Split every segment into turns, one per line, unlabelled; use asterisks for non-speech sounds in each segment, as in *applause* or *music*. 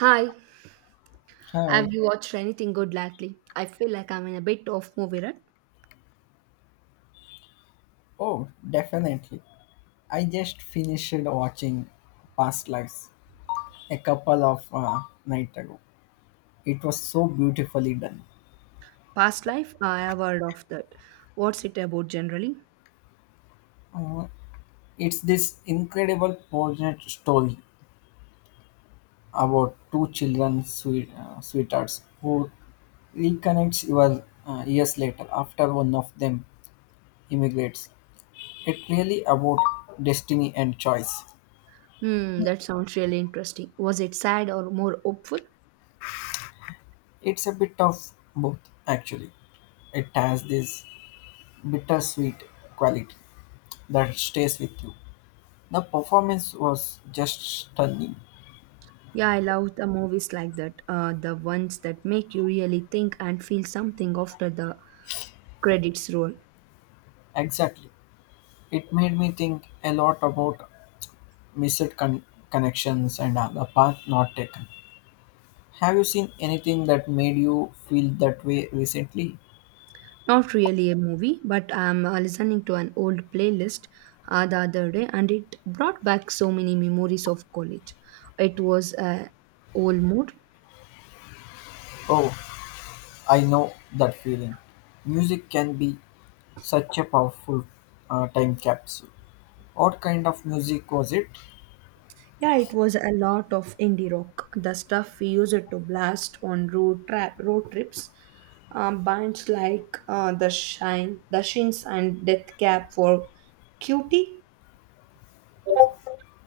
Hi, have
Hi.
you watched anything good lately? I feel like I'm in a bit of movie rut.
Oh, definitely. I just finished watching Past Lives a couple of night ago. It was so beautifully done.
Past life, I have heard of that. What's it about generally?
Uh, it's this incredible poignant story about two children sweet, sweethearts who reconnects your years later after one of them immigrates. It really about destiny and choice.
Hmm, that sounds really interesting. Was it sad or more hopeful?
It's a bit of both actually. It has this bittersweet quality that stays with you. The performance was just stunning.
Yeah, I love the movies like that. The ones that make you really think and feel something after the credits roll.
Exactly. It made me think a lot about missed con- connections and the path not taken. Have you seen anything that made you feel that way recently?
Not really a movie, but I'm listening to an old playlist the other day, and it brought back so many memories of college. It was a old mood.
Oh, I know that feeling. Music can be such a powerful time capsule. What kind of music was it?
Yeah, it was a lot of indie rock, the stuff we used to blast on road trips. Bands like the Shine, the Shins, and Death Cab for Cutie.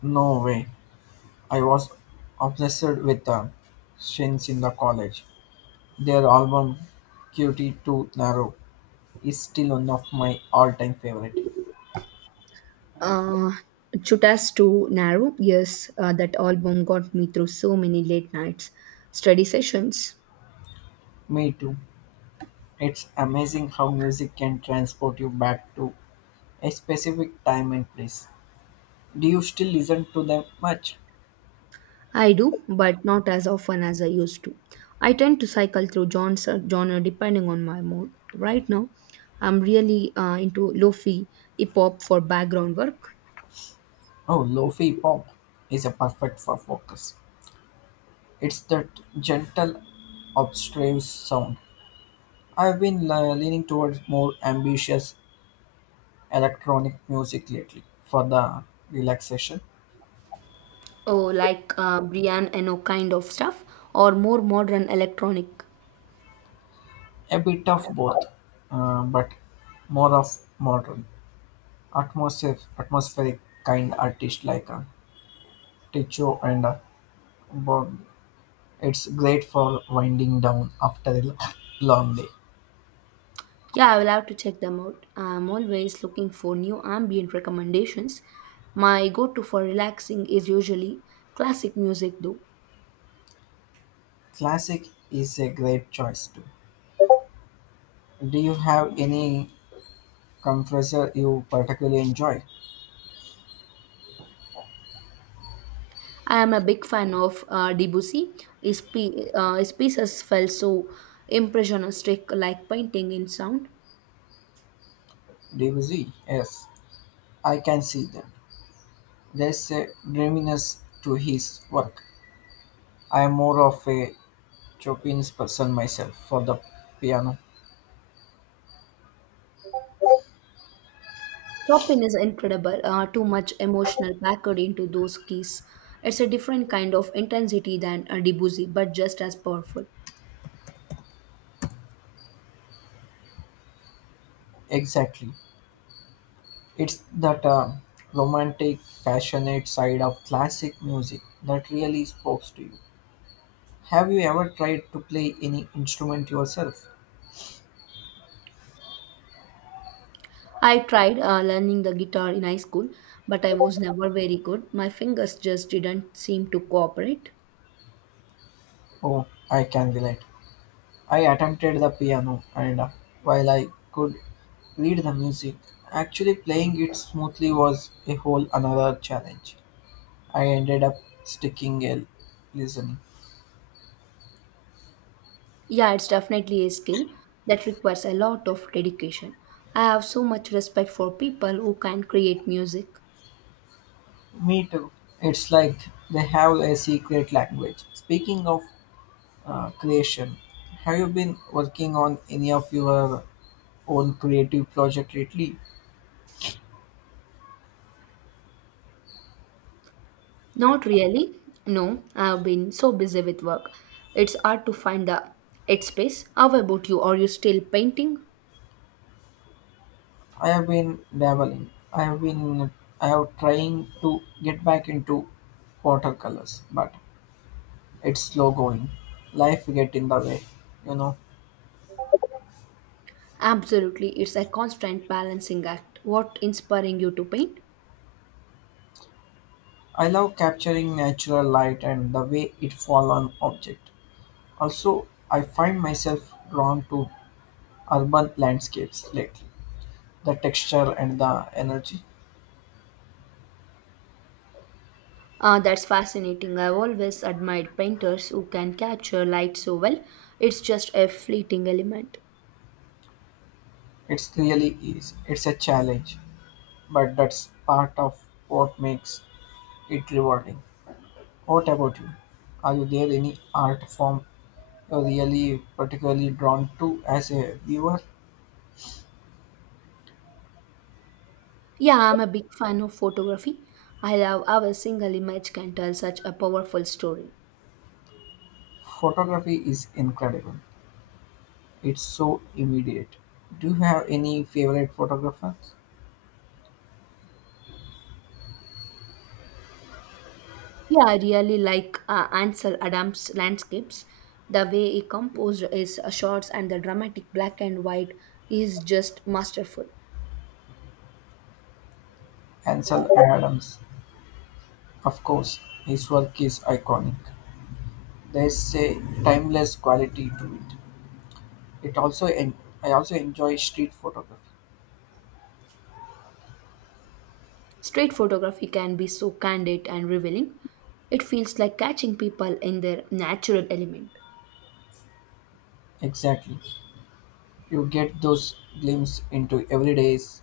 No way. I was obsessed with the Shins in the college. Their album Cutie Too Narrow is still one of my all-time favorite.
Uh, Chuta's Too Narrow, yes, that album got me through so many late nights, study sessions.
Me too. It's amazing how music can transport you back to a specific time and place. Do you still listen to them much?
I do, but not as often as I used to. I tend to cycle through genre depending on my mood. Right now, I'm really into lofi hip hop for background work.
Oh, lo-fi pop is a perfect for focus. It's that gentle, obstruse sound. I've been leaning towards more ambitious electronic music lately for the relaxation.
Oh, like Brian Eno kind of stuff, or more modern electronic.
A bit of both, but more of modern, atmospheric kind artist like Ticho and Bob. It's great for winding down after a *laughs* long day.
Yeah, I will have to check them out. I'm always looking for new ambient recommendations. My go to for relaxing is usually classic music, though.
Classic is a great choice too. Do you have any compressor you particularly enjoy?
I am a big fan of Debussy. His pieces felt so impressionistic, like painting in sound.
Debussy, yes, I can see that. There's a dreaminess to his work. I am more of a Chopin's person myself for the piano.
Chopin is incredible, too much emotional packed into those keys. It's a different kind of intensity than a Debussy, but just as powerful.
Exactly. It's that romantic, passionate side of classic music that really spoke to you. Have you ever tried to play any instrument yourself?
I tried learning the guitar in high school, but I was never very good. My fingers just didn't seem to cooperate.
Oh, I can relate. I attempted the piano, and while I could read the music, actually playing it smoothly was a whole another challenge. I ended up sticking a listening.
Yeah, it's definitely a skill that requires a lot of dedication. I have so much respect for people who can create music.
Me too. It's like they have a secret language. Speaking of creation, have you been working on any of your own creative project lately?
Not really. No, I've been so busy with work. It's hard to find the headspace. How about you? Are you still painting?
I have been dabbling. I have trying to get back into watercolors, but it's slow going. Life get in the way, you know.
Absolutely. It's a constant balancing act. What inspiring you to paint?
I love capturing natural light and the way it fall on object. Also, I find myself drawn to urban landscapes lately. The texture and the energy.
That's fascinating. I've always admired painters who can capture light so well. It's just a fleeting element.
It's really is. It's a challenge, but that's part of what makes it rewarding. What about you? Are you there any art form you're really particularly drawn to as a viewer?
Yeah, I'm a big fan of photography. I love how a single image can tell such a powerful story.
Photography is incredible. It's so immediate. Do you have any favorite photographers?
Yeah, I really like Ansel Adams' landscapes. The way he composed his shots and the dramatic black and white is just masterful.
Ansel Adams, of course. His work is iconic. There's a timeless quality to it. It also en- I also enjoy street photography.
Street photography can be so candid and revealing. It feels like catching people in their natural element.
Exactly. You get those glimpses into everyday's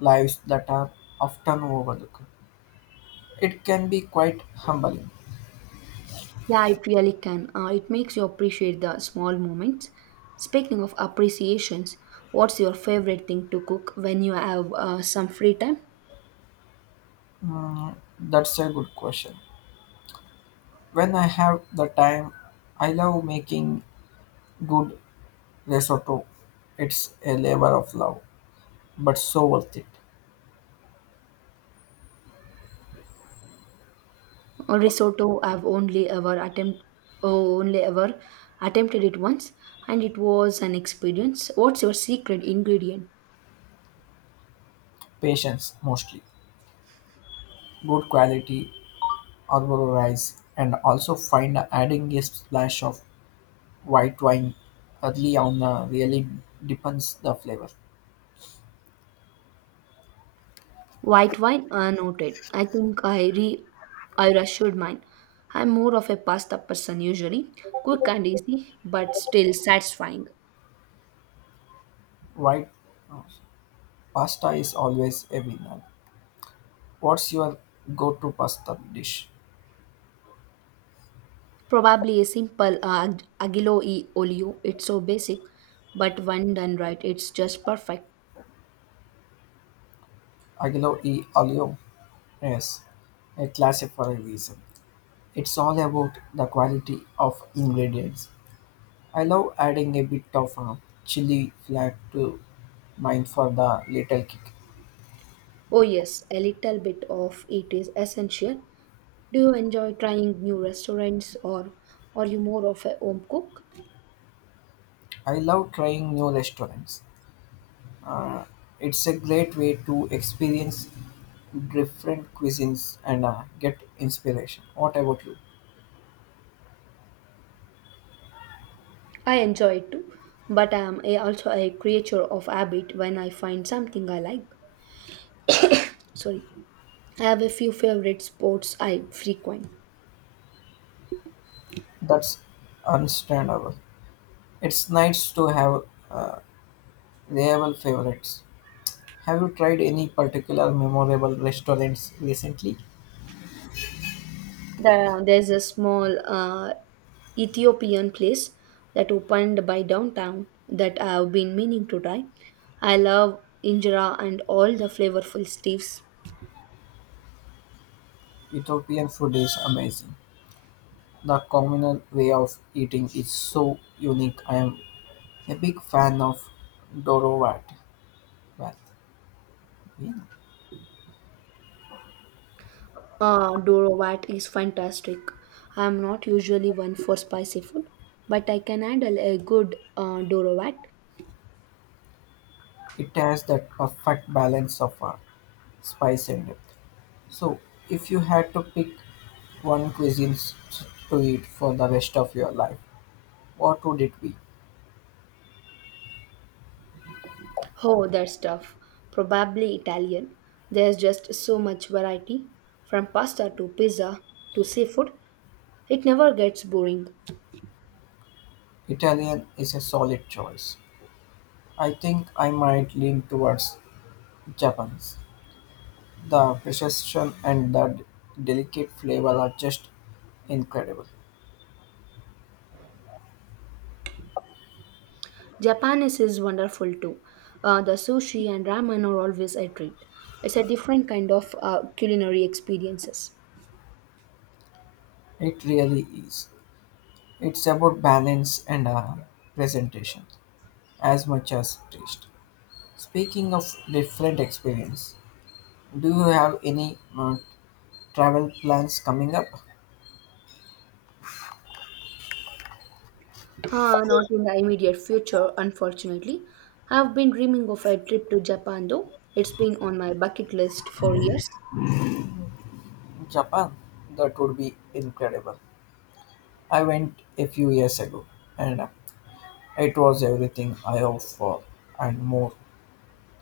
lives that are often overlooked. It can be quite humbling.
Yeah, it really can. It makes you appreciate the small moments. Speaking of appreciations, what's your favorite thing to cook when you have some free time?
That's a good question. When I have the time, I love making good risotto. It's a labor of love, but so worth it.
Risotto, I've only ever attempted it once, and it was an experience. What's your secret ingredient?
Patience mostly, good quality Arborio rice, and also find adding a splash of white wine early on really depends the flavor.
White wine, noted. I reassured mine. I'm more of a pasta person usually, quick and easy, but still satisfying.
White uh, pasta is always a winner. What's your go-to pasta dish?
Probably a simple aglio e olio. It's so basic, but when done right, it's just perfect.
Aglio e olio. Yes, a classic for a reason. It's all about the quality of ingredients. I love adding a bit of chili flake to mine for the little kick.
Oh yes, a little bit of it is essential. Do you enjoy trying new restaurants or are you more of a home cook?
I love trying new restaurants. It's a great way to experience different cuisines and get inspiration. What about you?
I enjoy it too, but also a creature of habit when I find something I like. Sorry. I have a few favorite sports I frequent.
That's understandable. It's nice to have uh, reliable favorites. Have you tried any particular memorable restaurants recently?
There's a small Ethiopian place that opened by downtown that I've been meaning to try. I love injera and all the flavorful stews.
Ethiopian food is amazing. The communal way of eating is so unique. I am a big fan of Dorovat.
Dorovat is fantastic. I'm not usually one for spicy food, but I can handle a good Dorovat.
It has that perfect balance of spice and depth. So, if you had to pick one to eat for the rest of your life, what would it be?
Oh, that stuff. Probably Italian. There's just so much variety from pasta to pizza to seafood. It never gets boring.
Italian is a solid choice. I think I might lean towards Japan's. The precision and delicate flavor are just incredible.
Japanese is wonderful too. The sushi and ramen are always a treat. It's a different kind of culinary experiences.
It really is. It's about balance and presentation as much as taste. Speaking of different experience, do you have any travel plans coming up?
Not in the immediate future, unfortunately. I've been dreaming of a trip to Japan though. It's been on my bucket list for years.
Japan, that would be incredible. I went a few years ago and it was everything I hoped for and more.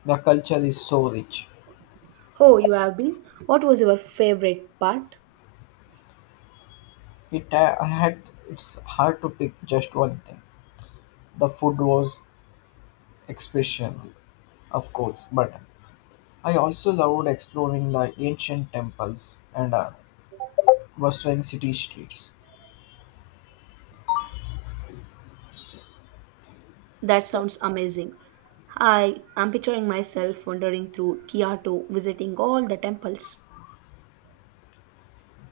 The culture is so rich.
Oh, you have been? What was your favorite part?
It I had It's hard to pick just one thing. The food was exceptional, of course, but I also loved exploring the ancient temples and western city streets.
That sounds amazing. I am picturing myself wandering through Kyoto, visiting all the temples.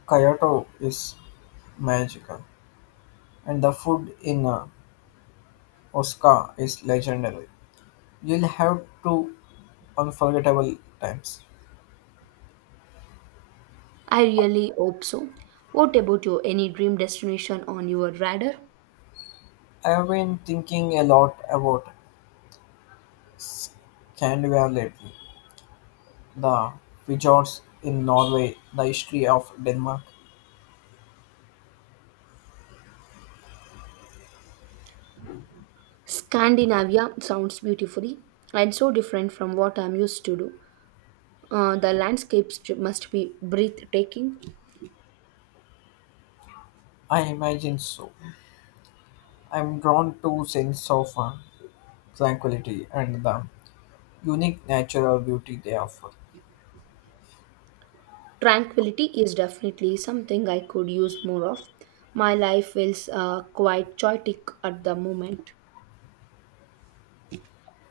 Kyoto is magical, and the food in Osaka is legendary. You'll have to unforgettable times.
I really hope so. What about you? Any dream destination on your radar?
I have been thinking a lot about Scandinavia lately, the fjords in Norway, the history of Denmark.
Scandinavia sounds beautifully and so different from what I'm used to do. The landscapes must be breathtaking.
I imagine so. I'm drawn to sense of tranquility and the unique natural beauty they offer.
Tranquility is definitely something I could use more of. My life feels quite chaotic at the moment.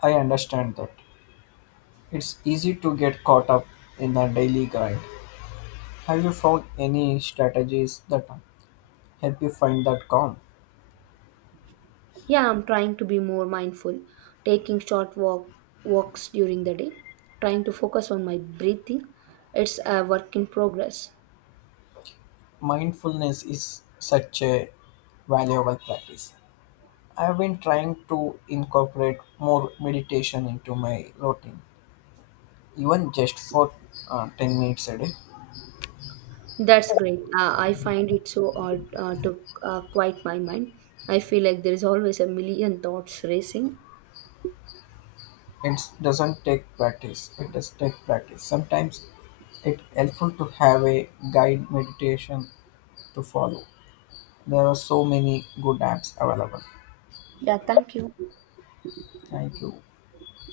I understand that it's easy to get caught up in the daily grind. Have you found any strategies that help you find that calm?
Yeah, I'm trying to be more mindful, taking short walk walks during the day, trying to focus on my breathing. It's a work in progress.
Mindfulness is such a valuable practice. I've been trying to incorporate more meditation into my routine, even just for 10 minutes a day.
That's great. I find it so hard to quiet my mind. I feel like there is always a million thoughts racing.
It doesn't take practice. It does take practice. Sometimes it's helpful to have a guide meditation to follow. There are so many good apps available.
Yeah, thank you.
Thank you.